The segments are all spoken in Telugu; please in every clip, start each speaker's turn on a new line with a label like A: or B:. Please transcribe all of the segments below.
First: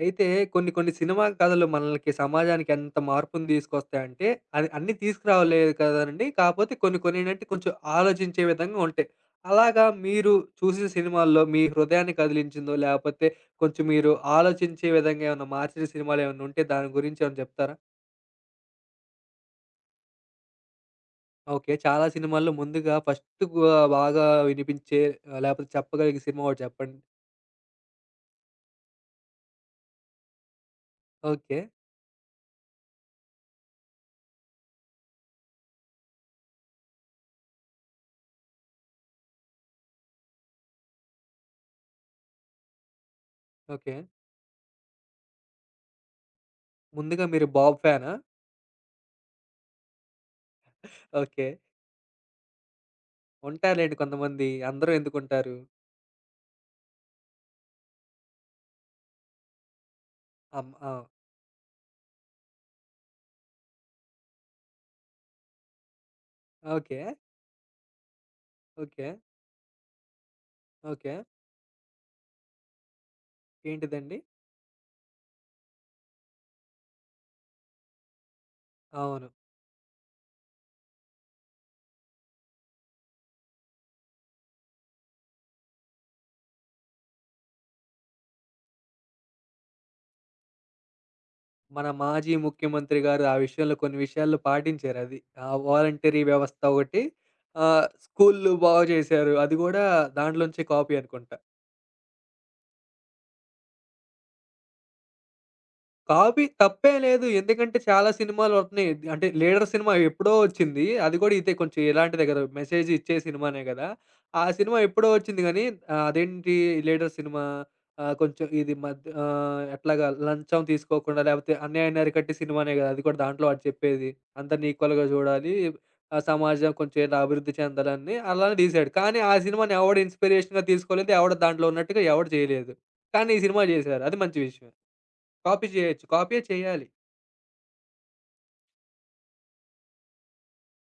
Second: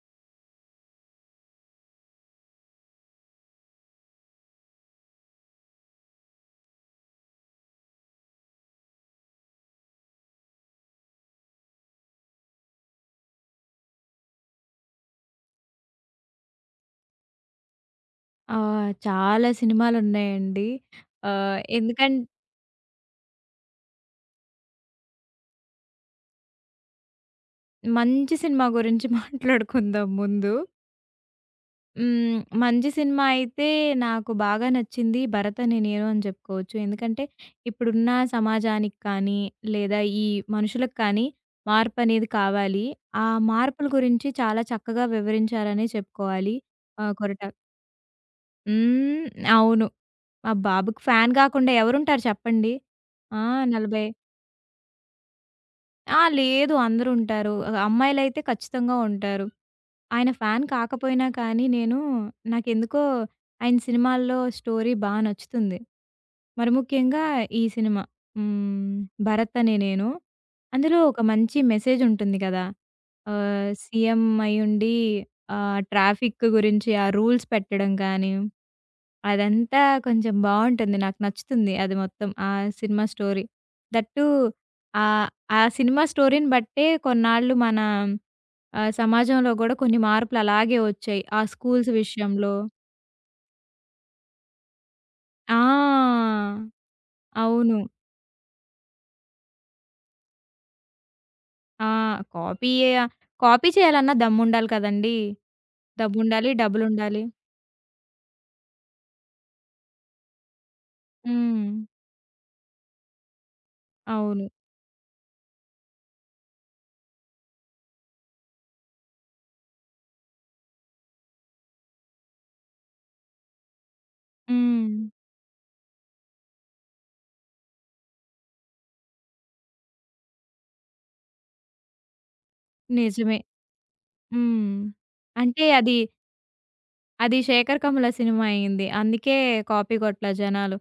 A: అయితే కొన్ని కొన్ని సినిమా కథలు మనలకి సమాజానికి ఎంత మార్పుని తీసుకొస్తాయంటే, అది అన్నీ తీసుకురాలేదు కదండీ. కాపోతే కొన్ని కొన్ని ఏంటంటే కొంచెం ఆలోచించే విధంగా ఉంటాయి. అలాగా మీరు చూసిన సినిమాల్లో మీ హృదయాన్ని కదిలించిందో, లేపోతే కొంచెం మీరు ఆలోచించే విధంగా ఏమన్నా మార్చిన సినిమాలేమన్నా ఉంటే దాని గురించి ఏమన్నా చెప్తారా?
B: ఆ! చాలా సినిమాలున్నాయండి. ఆహ్,
A: ఓకే. చాలా
B: ఎందుకన్
A: సినిమాల్లో ముందుగా ఫస్ట్ గు బాగా వినిపించే లేపోతే చెప్పగలిగే సినిమా ఒకటి చెప్పండి?
B: మంచి సినిమా గురించి మాట్లాడుకుందాం ముందు.
A: ఓకే.
B: హ్మ్. మంచి సినిమా అయితే నాకు బాగా నచ్చింది 'భరత్ అనే నేను' అని చెప్పుకోవచ్చు. ఎందుకంటే ఇప్పుడున్న సమాజానికి కానీ, లేదా ఈ మనుషులకు కానీ మార్పనేది కావాలి. ఆ మార్పుల
A: ఓకే.
B: గురించి చాలా చక్కగా వివరించారనే చెప్పుకోవాలి.
A: ముందుగా
B: 'కొరట'.
A: మీరు బాబు ఫ్యానా?
B: హ్మ్. అవును. మా బాబుకి ఫ్యాన్
A: ఓకే.
B: కాకుండా ఎవరుంటారు చెప్పండి? ఆ!
A: ఉంటారులెండి
B: 40.
A: కొంతమంది. అందరూ ఎందుకుంటారు?
B: ఆ! లేదు, అందరుంటారు. అమ్మాయిలైతే ఖచ్చితంగా ఉంటారు. ఆయన ఫ్యాన్
A: ఆ!
B: కాకపోయినా కానీ నేను, నాకెందుకో ఆయన సినిమాల్లో స్టోరీ బా నచ్చుతుంది. మరి
A: ఓకే.
B: ముఖ్యంగా ఈ సినిమా, హ్మ్,
A: ఓకే.
B: 'భరత్ అనే నేను.' అందులో
A: ఓకే.
B: ఒక మంచి మెసేజ్ ఉంటుంది కదా!
A: ఏంటిదండి?
B: సీఎం అయ్యుండి, ట్రాఫిక్ గురించి ఆ రూల్స్ పెట్టడం కానీ,
A: అవును.
B: అదంతా కొంచెం బావుంటుంది. నాకు నచ్చుతుంది అది మొత్తం ఆ సినిమా స్టోరీ. That two. ఆహ్, ఆ సినిమా స్టోరీని బట్టే కొన్నాళ్ళు మన, సమాజంలో గూడా కొన్ని మార్పులు అలాగే వచ్చాయి, ఆ
A: మన
B: స్కూల్స్
A: మాజీ
B: విషయంలో.
A: ముఖ్యమంత్రి గారు ఆ విషయంలో కొన్ని విషయాల్లో పాటించారది. ఆ
B: ఆ!
A: వాలంటరీ వ్యవస్థ ఒకటి.
B: అవును.
A: స్కూల్లు బాగు చేశారు. అది గూడా దాంట్లోంచే కాపీ అనుకుంట.
B: ఆ! కాపీయే. కాపీ చేయాలన్నా దమ్ముండాలి కదండీ!
A: కాపీ
B: డబ్బుండాలి,
A: తప్పేం
B: డబ్బులుండాలి.
A: లేదు. ఎందుకంటే చాలా సినిమాలొస్తున్నాయి. అంటే 'లీడర్' సినిమా ఎప్పుడో వచ్చింది. అది గూడా ఇదే
B: హ్మ్.
A: కొంచెం ఇలాంటిదే గదా! మెసేజ్ ఇచ్చే సినిమానే గదా! ఆ
B: అవును.
A: సినిమా ఎప్పుడో వచ్చింది గానీ ఆహ్, అదేంటి 'లీడర్' సినిమా కొంచెం ఇది మధ్య ఎట్లాగా లంచం తీసుకోకుండా లేపోతే అన్యాయాన్ని అరికట్టే సినిమానే గదా! అది కూడా దాంట్లో వాడు చెప్పేది. అందరిని
B: హ్మ్.
A: ఈక్వల్‌గా జూడాలి. సమాజం కొంచెం ఇలా అభివృద్ధి చెందాలని అలానే తీశాడు. కానీ ఆ సినిమాని ఎవడు ఇన్‌స్పిరేషన్‌గా తీసుకోలేదు. ఎవడు దాంట్లో ఉన్నట్టుగా ఎవడు చేయలేదు. కానీ
B: నిజమే.
A: ఈ సినిమా జేశారు. అది మంచి విషయం.
B: హ్మ్. అంటే
A: కాపీ
B: అది,
A: చేయొచ్చు. కాపీయే చేయాలి.
B: అది 'శేఖర్ కమల' సినిమా అయింది. అందుకే కాపీ కొట్ల జనాలు.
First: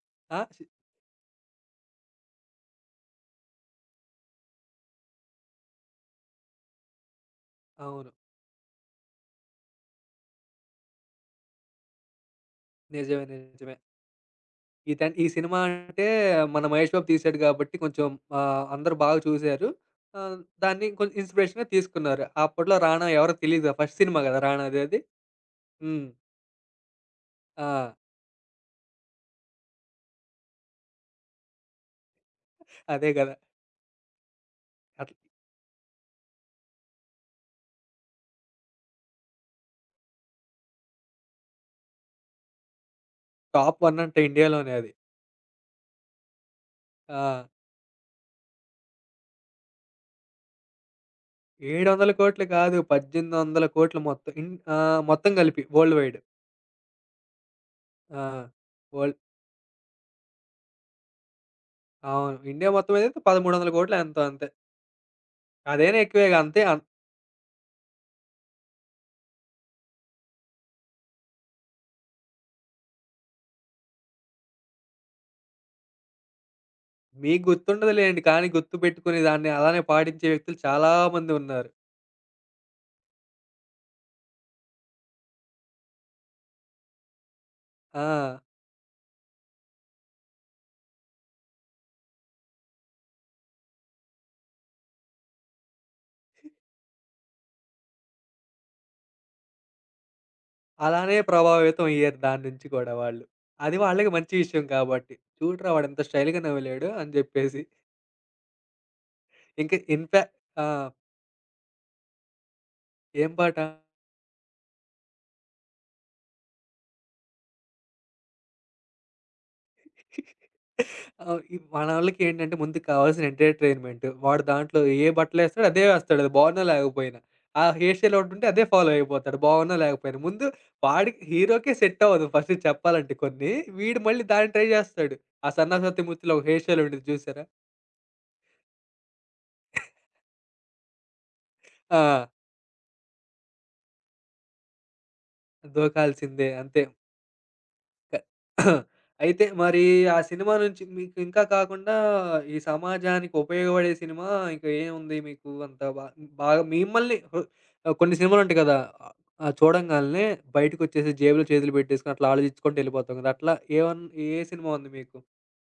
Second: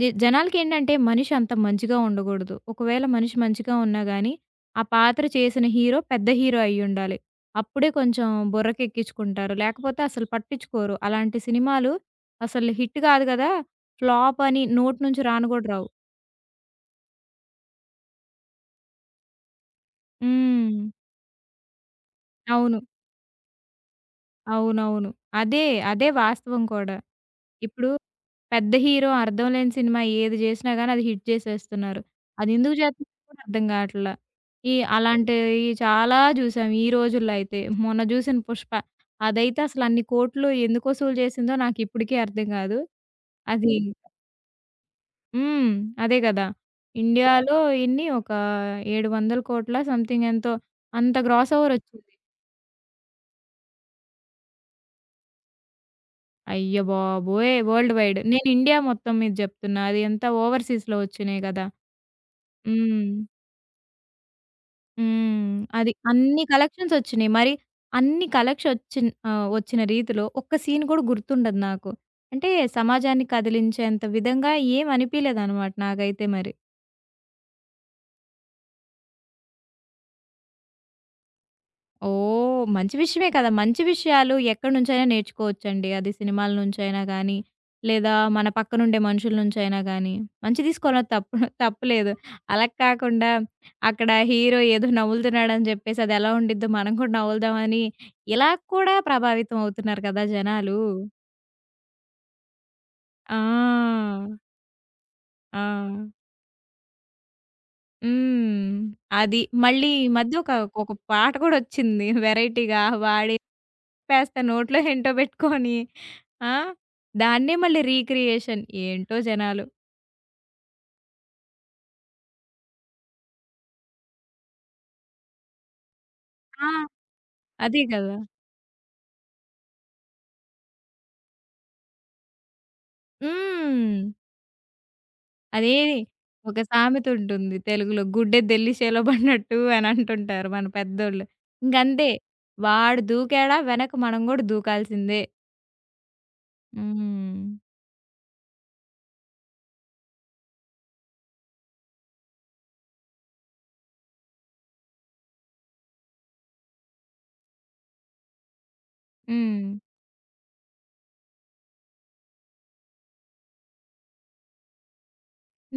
A: ఆ! సి
B: జనాలకేంటంటే మనిషి అంత మంచిగా ఉండకూడదు. ఒకవేళ మనిషి మంచిగా ఉన్నా గానీ, ఆ పాత్ర చేసిన హీరో పెద్ద హీరో అయ్యుండాలి. అప్పుడే
A: అవును.
B: కొంచెం బుర్రకెక్కించుకుంటారు. లేకపోతే అసలు పట్టించుకోరు. అలాంటి సినిమాలు అసలు హిట్ కాదు
A: నిజమే.
B: గదా!
A: నిజమే.
B: ఫ్లాప్ అని నోటి నుంచి
A: ఈ
B: రాను
A: సినిమా
B: గూడా రావు.
A: అంటే మన 'మహేష్ బాబు' తీశాడు గాబట్టి కొంచెం అందరూ బాగా చూసారు. ఆహ్,
B: హ్మ్.
A: దాన్ని కొంచెం ఇన్‌స్పిరేషన్‌గా తీసుకున్నారు.
B: అవును.
A: అప్పట్లో 'రానా' ఎవరో తెలీదు. ఫస్ట్ సినిమా గదా! 'రానాది' అది.
B: అవునవును. అదే.
A: హ్మ్.
B: అదే వాస్తవం కూడా.
A: ఆ!
B: ఇప్పుడు పెద్ద హీరో అర్థం లేని సినిమా ఏది జేసినా గాని అది హిట్ జేసేస్తున్నారు. అదెందుకు
A: అదే
B: జేత్తన్నారో
A: గదా!
B: కూడా అర్థం గాట్ల.
A: అట్ల
B: అలాంటివి చాలా జూసాం ఈ రోజుల్లో అయితే. మొన్న జూసిన 'పుష్ప' అదైతే అసలు అన్ని కోట్లు ఎందుకు వసూలు జేసిందో నాకిప్పటికీ అర్థం గాదు. అది,
A: టాప్ 1 అంట ఇండియాలోనే అది.
B: హ్మ్, అదే గదా!
A: ఆ!
B: ఇండియాలో ఎన్ని, ఒక 700,00,00,00,000 సంథింగ్ ఎంతో అంత గ్రాస్ ఓవర్ ఒచ్చింది.
A: 700,00,00,000 కాదు. 18,000,00,00,000 మొత్తం మొత్తం కలిపి వరల్డ్ వైడ్.
B: అయ్య బాబోయ్! World wide.
A: ఆ!
B: నేను ఇండియా మొత్తం
A: వరల్డ్
B: మీద జెప్తున్నా. అది ఎంత ఓవర్‌సీస్‌లో ఒచ్చినియి గదా!
A: అవును. ఇండియా మొత్తం అయితే
B: హ్మ్.
A: 13,000,00,00,000 ఎంతో అంతే.
B: హ్మ్. అది.
A: అదైనా ఎక్కువేగా
B: అన్ని
A: అంతే అన్
B: కలెక్షన్స్ ఒచ్చినియి. మరి ఒచ్చిన రీతిలో ఒక్క సీన్ గూడా గుర్తుండదు నాకు. అంటే సమాజాన్ని కదిలించేంత విధంగా ఏం అనిపియలేదనమాట నాకైతే మరి.
A: మీకు గుర్తుండదులేండి. కానీ గుర్తుపెట్టుకుని దాన్ని అలానే పాటించే వ్యక్తులు చాలా మంది ఉన్నారు.
B: ఓహ్! మంచి విషయమే కదా! మంచి విషయాలు ఎక్కడి నుంచైనా నేర్చుకోవచ్చండి. అది సినిమాల నుంచైనా గానీ,
A: ఆ!
B: లేదా మన పక్కనుండే మనుషుల నుంచైనా గానీ. మంచి తీసుకోవడంలో తప్పులేదు. అలా కాకుండా అక్కడ హీరో ఏదో నవ్వులుతున్నాడని చెప్పేసి అది ఎలా ఉండిద్దో మనం కూడా నవ్వులుదామని ఇలా కూడా ప్రభావితం అవుతున్నారు కదా జనాలు.
A: అలానే ప్రభావితం అయ్యారు దాని నుంచి కూడా వాళ్ళు. అది
B: ఆ!
A: వాళ్ళకి మంచి విషయం కాబట్టి.
B: ఆ!
A: చూడరా వాడెంత స్టైల్‌గా నవ్వాలేడు అని జెప్పేసి.
B: హ్మ్. అది.
A: ఇంక
B: మళ్ళీ ఈ
A: ఇన్‌ఫా
B: మధ్య ఒక
A: ఆ!
B: ఒక పాట కూడా వచ్చింది. వెరైటీగా
A: ఏం
B: వాడేంటి
A: పాట?
B: తిప్పేస్తా, నోట్లో ఏంటో పెట్టుకొని. ఆ! దాన్నే మళ్ళీ రీక్రియేషన్. ఏంటో జనాలు.
A: అవును. ఈ మనోళ్ళకేంటంటే ముందు కావాల్సిన ఎంటర్‌టైన్‌మెంట్. వాడు దాంట్లో ఏ బట్టలేస్తాడో అదే వేస్తాడు. అది బాగున్నా
B: ఆ!
A: లేకపోయినా. ఆ
B: అదే
A: హెయిర్ స్టైల్
B: కదా!
A: ఒకటుంటే అదే ఫాలో అయిపోతాడు. బాగున్నా లేకపోయినా. ముందు వాడికి హీరోకే సెట్ అవ్వదు ఫస్ట్ చెప్పాలంటే కొన్ని.
B: హ్మ్.
A: వీడు మళ్ళీ దాన్ని ట్రై చేస్తాడు. ఆ
B: అదే.
A: 'సన్నా సత్యమూర్తిలో' ఒక
B: ఒక
A: హెయిర్ స్టైల్
B: సామెత
A: ఉండిద్ది చూసారా?
B: ఉంటుంది తెలుగులో. గుడ్డెద్దు ఎల్లి చేలో పడినట్టు అని అంటుంటారు మన పెద్దోళ్ళు. ఇంకంతే.
A: ఆ!
B: వాడు దూకాడా వెనక మనం గూడా దూకాల్సిందే.
A: దూకాల్సిందే అంతే.
B: హ్మ్.
A: క అయితే మరి ఆ సినిమా నుంచి మీకు ఇంకా కాకుండా ఈ సమాజానికి ఉపయోగపడే సినిమా ఇంకా ఏముంది మీకు అంత బా బాగా మిమ్మల్ని హు కొన్ని సినిమాలు ఉంటాయి కదా!
B: హ్మ్.
A: చూడంగాల్నే బయటకొచ్చేసి జేబులో చేతులు పెట్టేసుకొని అట్లా ఆలోచించుకుంటూ వెళ్ళిపోతాం కదా! అట్లా ఏవన్ ఏ సినిమా ఉంది మీకు?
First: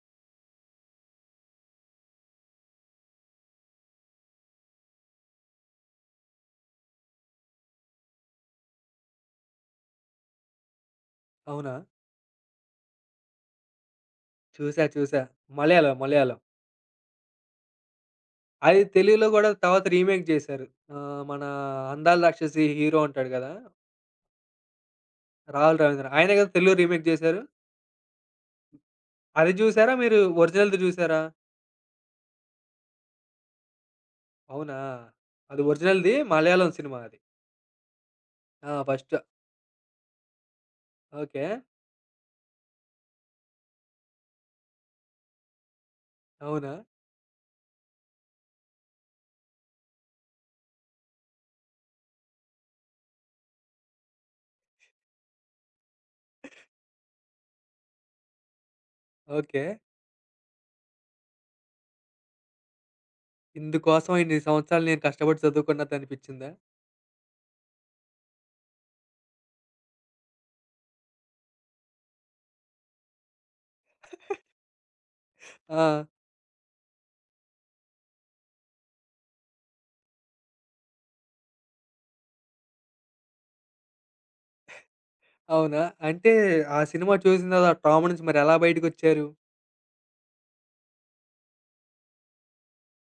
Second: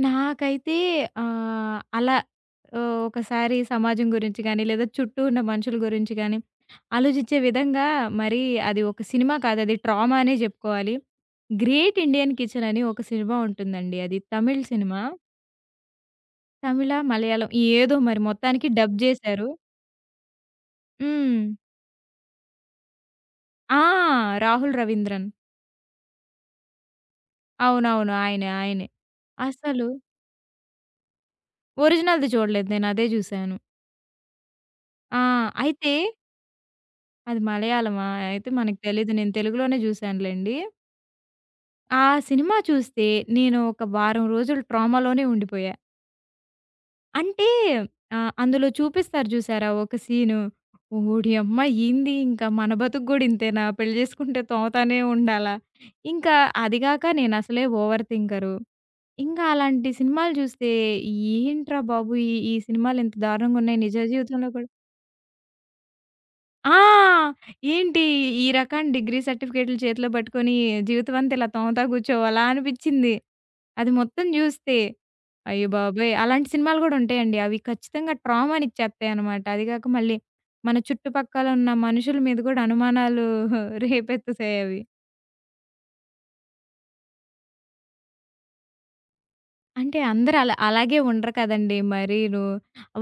B: నాకైతే అలా, ఒకసారి సమాజం గురించి గానీ, లేదా చుట్టూ ఉన్న మనుషుల గురించి గానీ ఆలోచించే విధంగా, మరి అది ఒక సినిమా కాదు, అది ట్రామా అనే జెప్పుకోవాలి.
A: అవునా?
B: 'గ్రేట్ ఇండియన్ కిచెన్' అని ఒక సినిమా ఉంటుందండి. అది తమిళ్
A: చూసా.
B: సినిమా.
A: చూసా. మలయాళం. మలయాళం.
B: తమిళ, మలయాళం, ఏదో మరి మొత్తానికి
A: అది
B: డబ్
A: తెలుగులో
B: జేశారు.
A: గూడా తర్వాత రీమేక్ జేశారు. మన
B: హ్మ్.
A: 'అందాల రాక్షసి' హీరో ఉంటాడు గదా!
B: ఆ! 'రాహుల్ రవీంద్రన్.'
A: 'రాహుల్ రవీంద్ర' ఆయనే గదా తెలుగులో రీమేక్ జేశారు.
B: అవునవును. ఆయనే. ఆయనే.
A: అది
B: అసలు
A: జూసారా మీరు ఒరిజినల్‌ది జూసారా?
B: ఒరిజినల్‌ది చూడలేదు నేను. అదే జూసాను.
A: అవునా?
B: ఆ!
A: అది
B: అయితే
A: ఒరిజినల్‌ది మలయాళం సినిమా అది.
B: అది మలయాళమా? అయితే
A: ఆ!
B: మనకు తెలీదు.
A: ఫస్ట్
B: నేను తెలుగులోనే జూసానులెండి.
A: ఓకే.
B: ఆ సినిమా చూస్తే నేను ఒక వారం రోజులు ట్రామాలోనే ఉండిపోయా.
A: అవునా?
B: అంటే అందులో చూపిస్తారు జూసారా ఒక సీను. ఓడియమ్మ! ఏంది ఇంక మన బతుకు గూడా ఇంతేనా? పెళ్లి జేసుకుంటే తోతానే ఉండాలా? ఇంకా అదిగాక నేనసలే ఓవర్ థింకరు. ఇంకా
A: ఓకే.
B: అలాంటి సినిమాలు జూస్తే ఏంట్రా బాబు! ఈ ఈ సినిమాలు ఇంత దారుణంగున్నాయి నిజ
A: ఇందుకోసం ఇన్ని
B: జీవితంలో కూడా.
A: సంవత్సరాలు నేను కష్టపడి చదువుకున్నదనిపిచ్చిందా?
B: ఆ! ఏంటి ఈ రకం డిగ్రీ సర్టిఫికేట్‌లు చేతిలో పట్టుకొని జీవితమంతా ఇలా తోముతా కూర్చోవాలా అనిపిచ్చింది, అది మొత్తం జూస్తే. అయ్య
A: ఆ!
B: బాబోయ్! అలాంటి సినిమాలు గూడా ఉంటాయండి. అవి ఖచ్చితంగా ట్రామానిచ్చేత్తాయనమాట. అది గాక మళ్ళీ మన చుట్టుపక్కల ఉన్న మనుషుల మీద గూడా అనుమానాలు రేపెత్తుతాయవి.
A: అవునా? అంటే ఆ సినిమా చూసిన తర్వాత ట్రామా నుంచి మరెలా బయటకొచ్చారు?
B: అంటే అందరూ అలా అలాగే ఉండరు కదండీ మరీను!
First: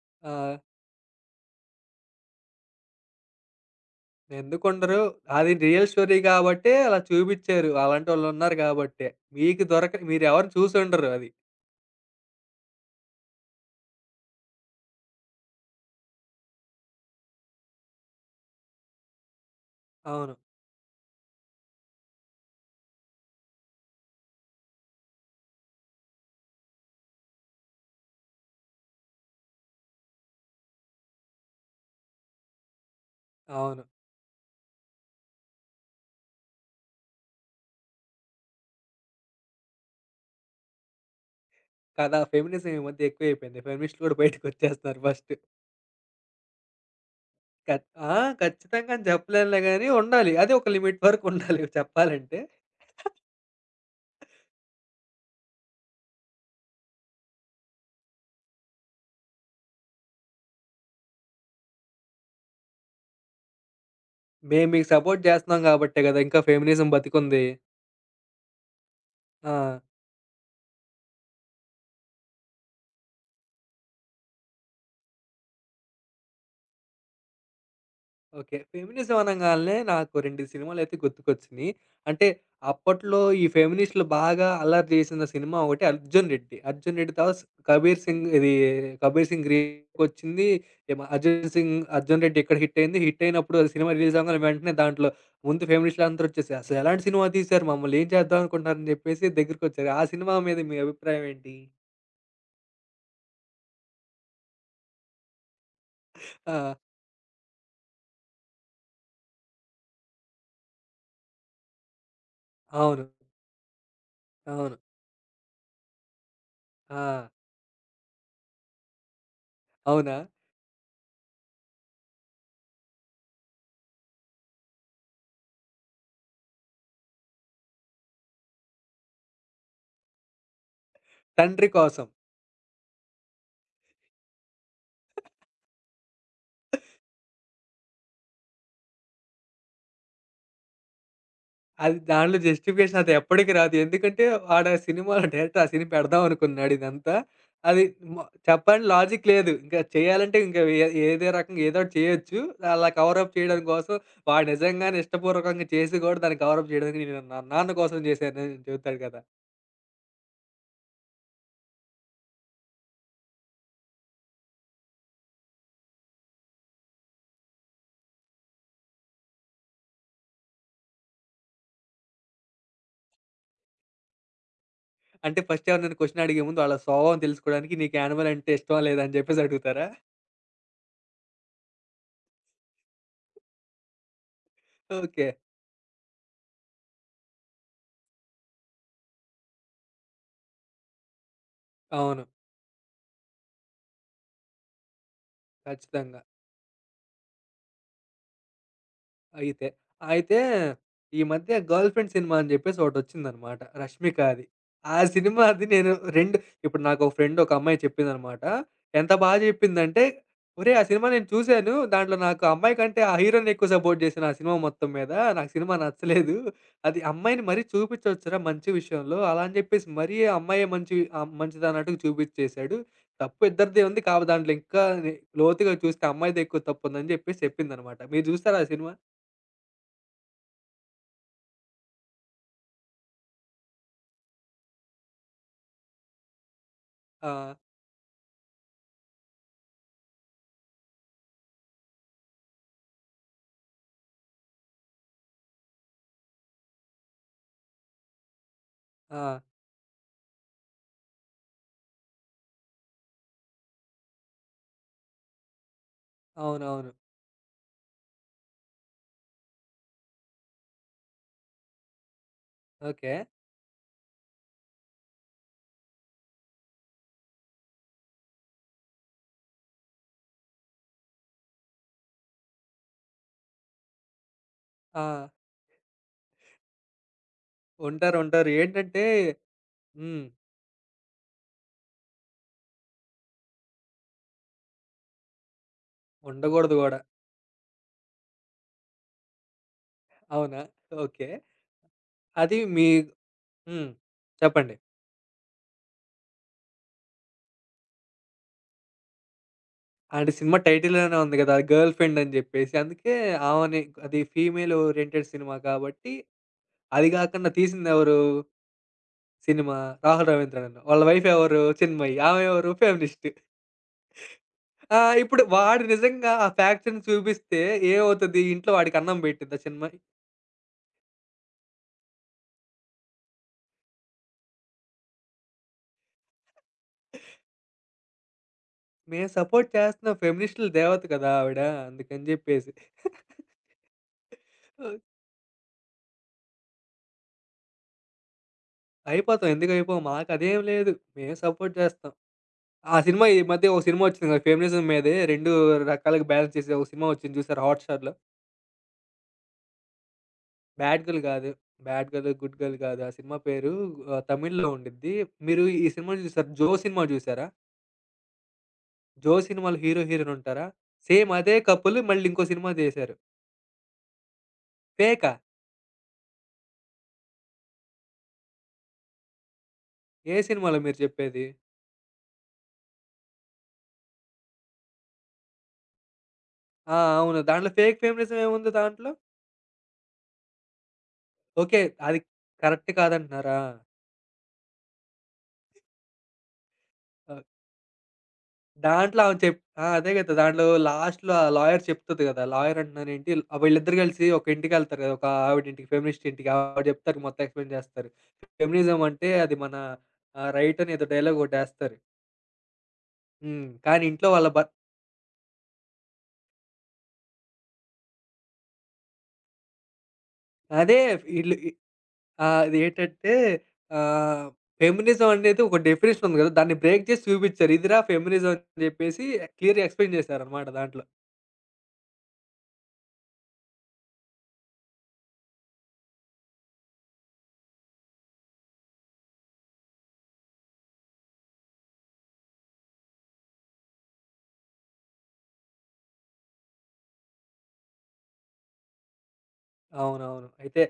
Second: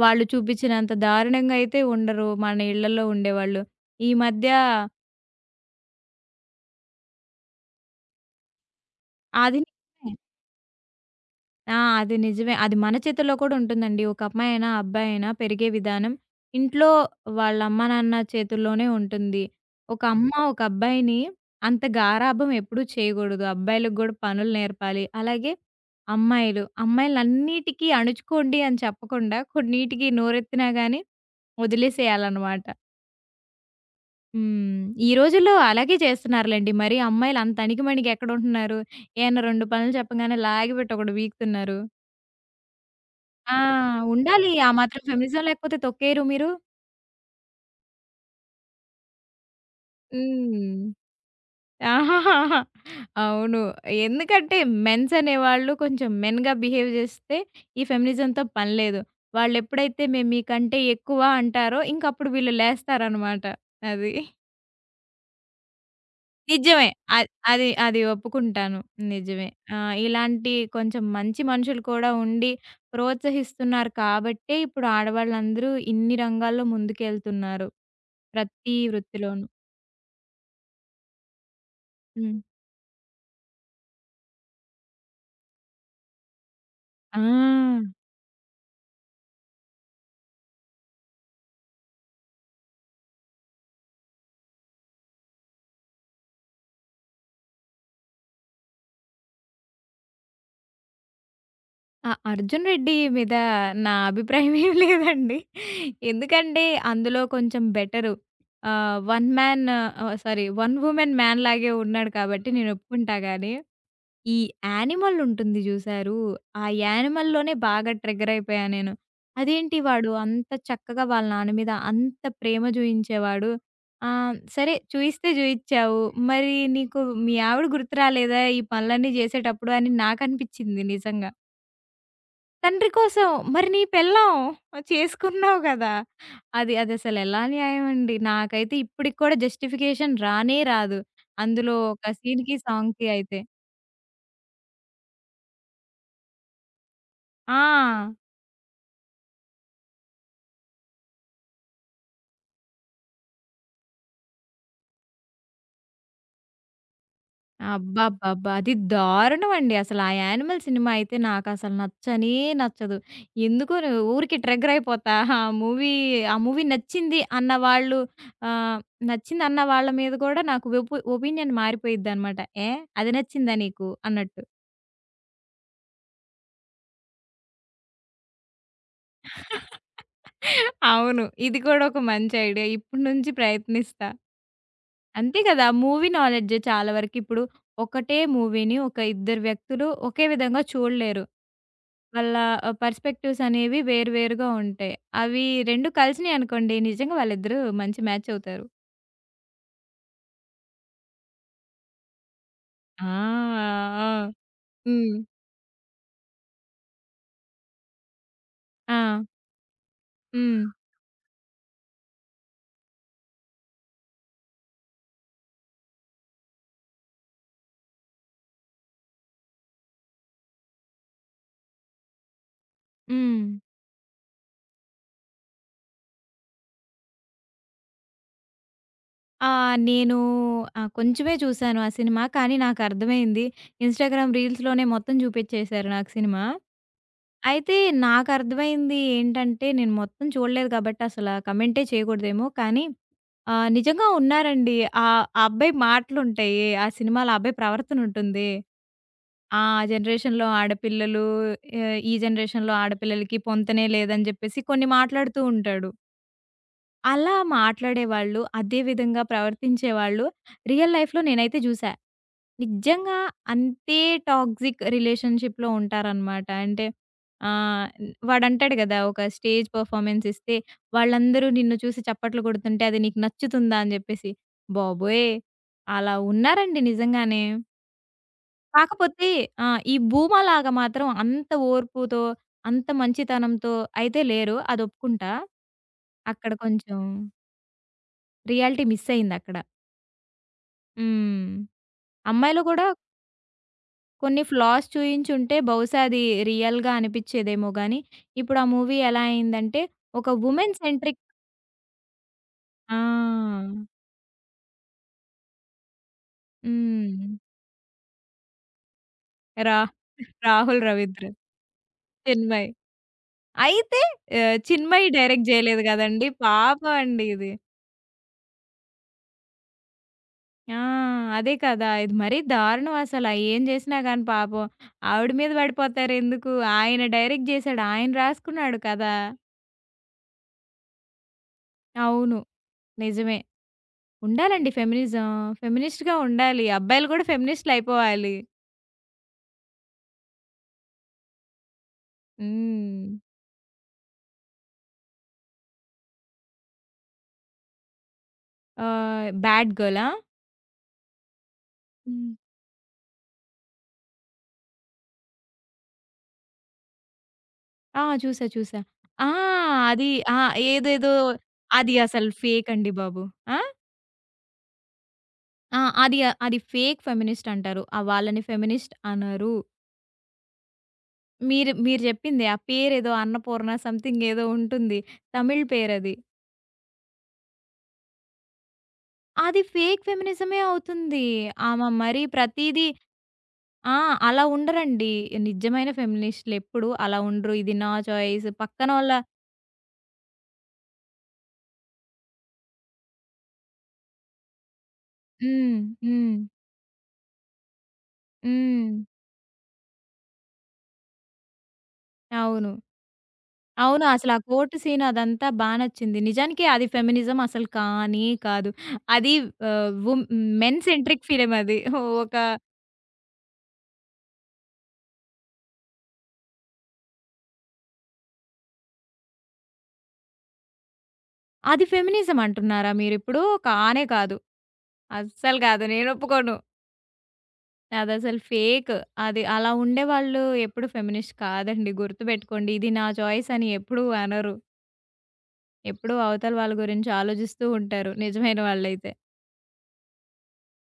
B: వాళ్ళు
A: ఆ!
B: చూపిచ్చినంత దారుణంగా అయితే ఉండరు, మన ఇళ్ళల్లో ఉండేవాళ్ళు. ఈ మధ్య
A: ఎందుకుండరు? అది రియల్ స్టోరీ గాబట్టే అలా చూపిచ్చారు. అలాంటోళ్ళున్నారు గాబట్టే. మీకు దొరక
B: ఆధునికమే.
A: మీరెవరు చూసుండరు అది.
B: ఆ! అది నిజమే. అది మన చేతుల్లో కూడా ఉంటుందండి. ఒక అమ్మాయైనా, అబ్బాయైనా పెరిగే విధానం ఇంట్లో వాళ్ళ అమ్మా, నాన్న చేతుల్లోనే ఉంటుంది. ఒక హ్మ్, అమ్మ
A: అవును.
B: ఒక అబ్బాయిని అంత గారాబం ఎప్పుడూ చేయకూడదు. అబ్బాయిలకు గూడా పనులు నేర్పాలి. అలాగే అమ్మాయిలు, అమ్మాయిలన్నిటికీ అణుచుకోండి అని చెప్పకుండా కొన్నిటికి నోరెత్తినా గానీ వదిలేసేయాలనమాట.
A: అవును.
B: హ్మ్. ఈ రోజుల్లో అలాగే చేస్తున్నారులెండి. మరి అమ్మాయిలు అంత అణిగిమణిగి ఎక్కడుంటున్నారు? ఏమన్నా 2 పనులు చెప్పగానే లాగిపెట్టి ఒకటి పీకుతున్నారు.
A: కదా! ఫెమినిజం ఈ మధ్య
B: ఆ!
A: ఎక్కువైపోయింది. ఫెమినిస్ట్‌లు గూడా
B: ఉండాలి. ఆ మాత్రం
A: బయటకొచ్చేస్తున్నారు ఫస్ట్.
B: ఫెమినిజం లేకపోతే తొక్కేయరు మీరు?
A: ఖచ్ ఆ! ఖచ్చితంగా అని చెప్పలేనులే గానీ ఉండాలి. అది ఒక
B: హ్మ్.
A: లిమిట్ వరకు ఉండాలి చెప్పాలంటే.
B: ఆహాహాహా! అవును. ఎందుకంటే మెన్స్ అనేవాళ్ళు కొంచెం మెన్‌గా బిహేవ్ చేస్తే ఈ ఫెమినిజంతో పని లేదు. వాళ్ళెప్పుడైతే మేము మీకంటే ఎక్కువ అంటారో ఇంకప్పుడు వీళ్ళు లేస్తారనమాట. అది.
A: మేము మీకు సపోర్ట్ చేస్తున్నాం గాబట్టే గదా! ఇంకా
B: నిజమే.
A: ఫెమినిజం
B: అద్
A: బతికుంది.
B: అది అది ఒప్పుకుంటాను. నిజమే.
A: ఆ!
B: ఆ! ఇలాంటి కొంచెం మంచి మనుషులు కూడా ఉండి ప్రోత్సహిస్తున్నారు కాబట్టే ఇప్పుడు ఆడవాళ్ళందరూ ఇన్ని రంగాల్లో ముందుకెళ్తున్నారు,
A: ఓకే.
B: ప్రతి
A: ఫెమినిజం
B: వృత్తిలోనూ.
A: అనంగాల్నే నాకు 2 సినిమాలైతే గుర్తుకొచ్చినియి. అంటే
B: హ్మ్.
A: అప్పట్లో ఈ ఫెమినిస్ట్‌లు బాగా అల్లరి చేసిన సినిమా ఒకటి 'అర్జున్ రెడ్డి'. 'అర్జున్ రెడ్డి' తర్వాత స్
B: ఆ!
A: 'కబీర్ సింగ్' ఇది 'కబీర్ సింగ్' రీమేకొచ్చింది. ఏమో 'అర్జున్ సింగ్' 'అర్జున్ రెడ్డి' ఇక్కడ హిట్ అయింది. హిట్ అయినప్పుడు అది సినిమా రిలీజ్ అవ్వంగానే వెంటనే దాంట్లో ముందు ఫెమినిస్ట్‌లందరూ వచ్చేసి "అసలు ఎలాంటి సినిమా తీశారు? మమ్మల్ని ఏం చేద్దాం అనుకుంటున్నారని" చెప్పేసి దగ్గరికొచ్చారు. ఆ సినిమా మీద మీ అభిప్రాయం ఏంటి?
B: ఆ! 'అర్జున్ రెడ్డి' మీద నా అభిప్రాయం ఏమి లేదండి. ఎందుకంటే
A: ఆ!
B: అందులో కొంచెం better. One man, sorry, one women man లాగే ఉన్నాడు కాబట్టి నేను
A: అవును.
B: ఒప్పుకుంటా గాని ఈ
A: అవును.
B: యానిమల్ ఉంటుంది జూసారు. ఆ
A: ఆ!
B: యానిమల్‌లోనే బాగా ట్రిగ్గర్ అయిపోయా నేను. అదేంటి వాడు
A: అవునా?
B: అంత చక్కగా వాళ్ళ నాన్న మీద అంత ప్రేమ జూయించేవాడు. సరే, చూయిస్తే జూయిచ్చావు. మరి నీకు మీ ఆవిడ గుర్తు రాలేదా ఈ పనులన్నీ జేసేటప్పుడు అని నాకనిపిచ్చింది నిజంగా.
A: 'తండ్రి కోసం.'
B: తండ్రి కోసం, మరి నీ పెళ్ళాం చేసుకున్నావు గదా! అది, అదసలు ఎలా న్యాయం అండి? నాకైతే ఇప్పటికి కూడా జస్టిఫికేషన్ రానే రాదు అందులో
A: అది
B: ఒక
A: దాంట్లో
B: సీన్‌కి,
A: జస్టిఫికేషన్
B: సాంగ్‌కి
A: అది
B: అయితే.
A: ఎప్పటికి రాదు. ఎందుకంటే ఆడ సినిమాలో డైరెక్టర్ ఆ సీన్ పెడదాం అనుకున్నాడు ఇదంతా.
B: ఆ!
A: అది మ చెప్పని లాజిక్ లేదు. ఇంకా చేయాలంటే ఇంకా ఏదో రకంగా ఏదో ఒకటి చేయొచ్చు. అలా కవర్ అప్ చేయడం కోసం వాడు నిజంగానే ఇష్టపూర్వకంగా చేసి కూడా దాన్ని కవర్ అప్ చేయడానికి నేను నా నాన్న కోసం
B: అబ్బబ్బబ్బా!
A: చేశానని
B: అది
A: చెబుతాడు కదా!
B: దారుణమండి. అసలు ఆ యానిమల్ సినిమా అయితే నాకసలు నచ్చదు. ఎందుకో ఊరికే ట్రిగ్గర్ అయిపోతా. ఆ మూవీ నచ్చింది అన్న వాళ్ళు, ఆహ్, నచ్చిందన్న వాళ్ళ మీద కూడా నాకు ఒపీనియన్ మారిపోయిద్దనమాట. ఏ, అది నచ్చిందా నీకు అన్నట్టు.
A: అంటే ఫస్ట్ ఎవరైనా క్వెషన్ అడిగే ముందు వాళ్ళ స్వభావం తెలుసుకోవడానికి నీకు యానిమల్ అంటే ఇష్టమా లేదా అని చెప్పేసి అడుగుతారా?
B: అవును, ఇది కూడా ఒక మంచి ఐడియా. ఇప్పటి నుంచి ప్రయత్నిస్తా.
A: ఓకే.
B: అంతే కదా! మూవీ నాలెడ్జ్ చాలా వరకు ఇప్పుడు ఒకటే మూవీని ఒక ఇద్దరు వ్యక్తులు ఒకే విధంగా చూడలేరు.
A: అవును.
B: వాళ్ళ పర్స్పెక్టివ్స్ అనేవి వేరు వేరుగా ఉంటాయి. అవి 2
A: ఖచ్చితంగా.
B: కలిసినాయనుకోండి నిజంగా వాళ్ళిద్దరూ మంచి మ్యాచ్ అవుతారు.
A: అయితే. అయితే ఈ మధ్య 'గర్ల్ ఫ్రెండ్' సినిమా అని జెప్పేసి
B: ఆ!
A: ఒకటొచ్చిందనమాట
B: ఆ!
A: 'రష్మికది.' ఆ
B: హ్మ్.
A: సినిమాది నేను 2 ఇప్పుడు నాకో ఫ్రెండ్ ఒక అమ్మాయి చెప్పిందనమాట.
B: ఆ!
A: ఎంత బా జెప్పిందంటే,
B: హ్మ్.
A: "ఒరేయ్! ఆ సినిమా నేను చూసాను. దాంట్లో నాకు అమ్మాయి కంటే ఆ హీరో‌నే ఎక్కువ సపోర్ట్ జేశాను ఆ సినిమా మొత్తం మీద. నాకు సినిమా నచ్చలేదు. అది అమ్మాయిని మరీ చూపిచ్చొచ్చురా మంచి విషయంలో. అలా అని జెప్పేసి మరీ అమ్మాయే మంచి మంచిదన్నట్టుగా చూపిచ్చేశాడు.
B: హ్మ్.
A: తప్పు ఇద్దరిదే ఉంది. కాపోతే దాంట్లో ఇంకా ని లోతుగా చూస్తే అమ్మాయిదే ఎక్కువ తప్పుందని" జెప్పేసి చెప్పిందనమాట. మీరు జూసారా ఆ సినిమా?
B: ఆ! నేను కొంచెమే చూసాను ఆ సినిమా. కానీ నాకర్థమైంది. ఇన్‌స్టాగ్రామ్ రీల్స్‌లోనే మొత్తం చూపించేశారు నాకు సినిమా.
A: ఆ!
B: అయితే నాకర్థమైంది ఏంటంటే, నేను మొత్తం చూడలేదు కాబట్టి అసల కమెంటే చేయకూడదేమో కానీ, ఆ! నిజంగా ఉన్నారండి. ఆ అబ్బాయి మాటలుంటాయి, ఆ సినిమాలో ఆ అబ్బాయి ప్రవర్తనుంటుంది.
A: ఆ!
B: ఆ జనరేషన్‌లో ఆడపిల్లలు, ఈ జనరేషన్‌లో ఆడపిల్లలకి పొంతనే లేదని జెప్పేసి కొన్ని మాట్లాడుతూ ఉంటాడు.
A: అవునవును.
B: అలా మాట్లాడేవాళ్ళు, అదే విధంగా ప్రవర్తించేవాళ్ళు రియల్ లైఫ్‌లో నేనైతే జూసా.
A: ఓకే.
B: నిజంగా. అంతే టాక్సిక్ రిలేషన్‌షిప్‌లో ఉంటారనమాట. అంటే, ఆహ్, వాడంటాడు గదా! ఒక స్టేజ్ పెర్ఫార్మన్స్ ఇస్తే వాళ్ళందరూ నిన్ను చూసి చప్పట్లు కొడుతుంటే అది నీకు నచ్చుతుందా అని జెప్పేసి.
A: ఆ!
B: బాబోయ్! అలా ఉన్నారండి నిజంగానే.
A: ఉంటారు. ఉంటారు. ఏంటంటే
B: కాకపోతే ఆ! ఈ
A: హ్మ్.
B: భూమాలాగా మాత్రం అంత ఓర్పుతో, అంత మంచితనంతో అయితే లేరు. అదొప్పుకుంటా. అక్కడ
A: ఉండకూడదు
B: కొంచెం
A: గూడా.
B: రియాలిటీ మిస్సయిందక్కడ.
A: అవునా? ఓకే.
B: హ్మ్.
A: అది
B: అమ్మాయిలో కూడా
A: మీ హ్మ్.
B: కొన్ని
A: చెప్పండి.
B: ఫ్లాస్ చూయించుంటే బహుశా అది రియల్‌గా అనిపిచ్చేదేమో గానీ, ఇప్పుడు ఆ మూవీ ఎలా అయిందంటే ఒక
A: అంటే సినిమా
B: వుమెన్
A: టైటిల్‌లోనే
B: సెంట్రిక్.
A: ఉంది గదా! గర్ల్ ఫ్రెండ్ అని జెప్పేసి. అందుకే
B: ఆ!
A: ఆమెని అది ఫీమేల్ ఓరియెంటెడ్ సినిమా కాబట్టి, అది
B: హ్మ్.
A: గాకుండా తీసిందెవరు
B: రా
A: సినిమా? 'రాహుల్ రవీంద్రన్.'
B: 'రాహుల్
A: వాళ్ళ వైఫ్
B: రవీంద్రన్',
A: ఎవరు? చిన్మయి. ఆమె
B: 'చిన్మయి'.
A: ఎవరు? ఫెమినిస్ట్.
B: అయితే
A: ఆ!
B: 'చిన్మయి'
A: ఇప్పుడు
B: డైరెక్ట్ జేయలేదు
A: వాడు
B: గదండీ!
A: నిజంగా ఆ
B: పాపం
A: ఫ్యాక్ట్‌ని
B: అండి ఇది.
A: చూపిస్తే ఏమవుతది? ఇంట్లో వాడికి అన్నం పెట్టిద్దా చిన్మయి?
B: ఆ! అదే కదా! ఇది మరీ దారుణం అసల. ఏం జేసినా గానీ పాపం ఆవిడ మీద పడిపోతారెందుకు? ఆయన డైరెక్ట్ జేశాడు, ఆయన రాసుకున్నాడు కదా!
A: మేము సపోర్ట్ చేస్తున్నాం. ఫెమినిస్ట్‌ల దేవత కదా ఆవిడ. అందుకని
B: అవును.
A: జెప్పేసి.
B: నిజమే. ఉండాలండి ఫెమినిజం. ఫెమినిస్ట్‌గా ఉండాలి. అబ్బాయిలు గూడా ఫెమినిస్ట్‌లయిపోవాలి.
A: అయిపోతాం. ఎందుకు అయిపోం? మాకదేం లేదు. మేము సపోర్ట్ చేస్తాం. ఆ
B: హ్మ్.
A: సినిమా ఈ మధ్య ఒక సినిమా ఒచ్చింది కదా! ఫెమినిజం మీదే 2 రకాలుగా బ్యాలెన్స్ చేసే ఒక సినిమా ఒచ్చింది చూసారా హాట్‌స్టార్‌లో?
B: 'బ్యాడ్ గర్లా'?
A: 'బ్యాడ్ గర్ల్' కాదు. 'Bad girl,
B: hmm.
A: Good girl' కాదు. ఆ సినిమా పేరు తమిళ్‌లో ఉండిద్ది. మీరు ఈ సినిమా చూసారా? 'జో' సినిమా చూసారా?
B: ఆ! చూసా. చూసా. ఆ!
A: 'జో' సినిమాలో హీరో,
B: అది.
A: హీరోయిన్
B: ఆ!
A: ఉంటారా?
B: ఏదేదో.
A: సేమ్ అదే
B: అది
A: కపుల్ మళ్ళీ
B: అసలు
A: ఇంకో సినిమా
B: ఫేకండి
A: చేశారు.
B: బాబు. ఆ!
A: 'ఫేకా'?
B: ఆ! అది, అది ఫేక్ ఫెమినిస్ట్ అంటారు. ఆ! వాళ్ళని ఫెమినిస్ట్ అనరు.
A: ఏ సినిమాలో మీరు చెప్పేది?
B: మీరు మీరు జెప్పింది ఆ పేరేదో అన్నపూర్ణ సంథింగ్ ఏదో ఉంటుంది, తమిళ్ పేరది.
A: ఆ! అవును. దాంట్లో ఫేక్ ఫెమినిజం ఏముంది దాంట్లో?
B: అది ఫేక్ ఫెమినిజమే అవుతుంది.
A: ఓకే.
B: ఆమె
A: అది
B: మరి ప్రతీదీ,
A: కరెక్ట్ కాదంటున్నారా?
B: ఆ! అలా ఉండరండి. నిజమైన ఫెమినిస్ట్‌లెప్పుడు అలా
A: ఆహ్,
B: ఉండరు. ఇది నా చాయిస్, పక్కనోళ్ళ,
A: దాంట్లో ఆమె చెప్ ఆ! అదే కదా! దాంట్లో లాస్ట్‌లో ఆ లాయర్ చెప్తది కదా! లాయర్ అంటున్నానేంటి వీళ్ళిద్దరూ కలిసి ఒక ఇంటికెళ్తారు కదా! ఒక
B: హ్మ్.
A: ఆవిడింటికి ఫెమినిస్ట్
B: హ్మ్.
A: ఇంటికి. ఆవిడ చెప్తారు మొత్తం ఎక్స్‌ప్లెయిన్ చేస్తారు.
B: హ్మ్.
A: ఫెమినిజం అంటే అది మన రైట్ అని ఏదో డైలాగ్ ఒకటేస్తారు.
B: అవును.
A: హ్మ్. కానీ
B: అవును.
A: ఇంట్లో
B: అసలు ఆ
A: వాళ్ళ భర్
B: కోర్ట్ సీన్ అదంతా బా నచ్చింది. నిజానికి అది ఫెమినిజం అసలు కానే కాదు. అది, ఆహ్, వుమ్ మెన్
A: అదే
B: సెంట్రిక్ ఫిల్మ్
A: ఈళ్ళు ఇ
B: అది. ఒక,
A: ఆ! అదేంటంటే ఆహ్, ఫెమినిజం అనేది ఒక డెఫినిషన్ ఉంది కదా! దాన్ని బ్రేక్ చేసి చూపిచ్చారు. ఇదిరా ఫెమినిజం అని చెప్పేసి క్లియర్‌గా ఎక్స్‌ప్లెయిన్ చేశారనమాట దాంట్లో.
B: అది ఫెమినిజం అంటున్నారా మీరిప్పుడు? కానే కాదు. అస్సలు కాదు. నేను ఒప్పుకోను. అదసలు ఫేక్. అది అలా ఉండేవాళ్ళు ఎప్పుడు ఫెమినిస్ట్ కాదండి. గుర్తుపెట్టుకోండి. ఇది నా చాయిస్ అని ఎప్పుడూ అనరు. ఎప్పుడూ అవతల వాళ్ళ గురించి ఆలోచిస్తూ ఉంటారు నిజమైన వాళ్ళైతే.
A: అవునవును. అయితే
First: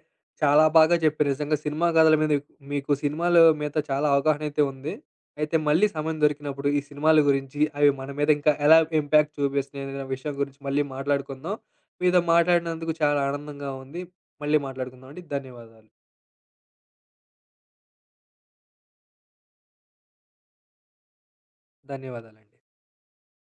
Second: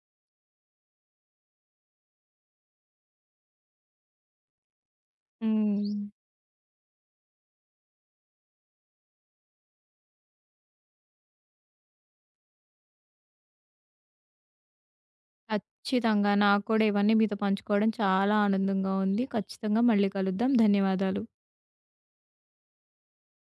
A: చాలా బాగా చెప్పారు. నిజంగా సినిమా కథల మీద మీకు సినిమాలు మీద చాలా అవగాహన అయితే ఉంది. అయితే మళ్ళీ
B: హ్మ్.
A: సమయం దొరికినప్పుడు ఈ సినిమాల గురించి, అవి మన మీద ఇంకా ఎలా ఇంపాక్ట్ చూపిస్తున్నాయనే విషయం గురించి మళ్ళీ మాట్లాడుకుందాం. మీతో మాట్లాడినందుకు చాలా ఆనందంగా ఉంది. మళ్ళీ మాట్లాడుకుందాం అండి. ధన్యవాదాలు.
B: ఖచ్చితంగా. నాకు కూడా ఇవన్నీ మీతో పంచుకోవడం చాలా ఆనందంగా ఉంది. ఖచ్చితంగా మళ్ళీ కలుద్దాం. ధన్యవాదాలు.
A: ధన్యవాదాలండి.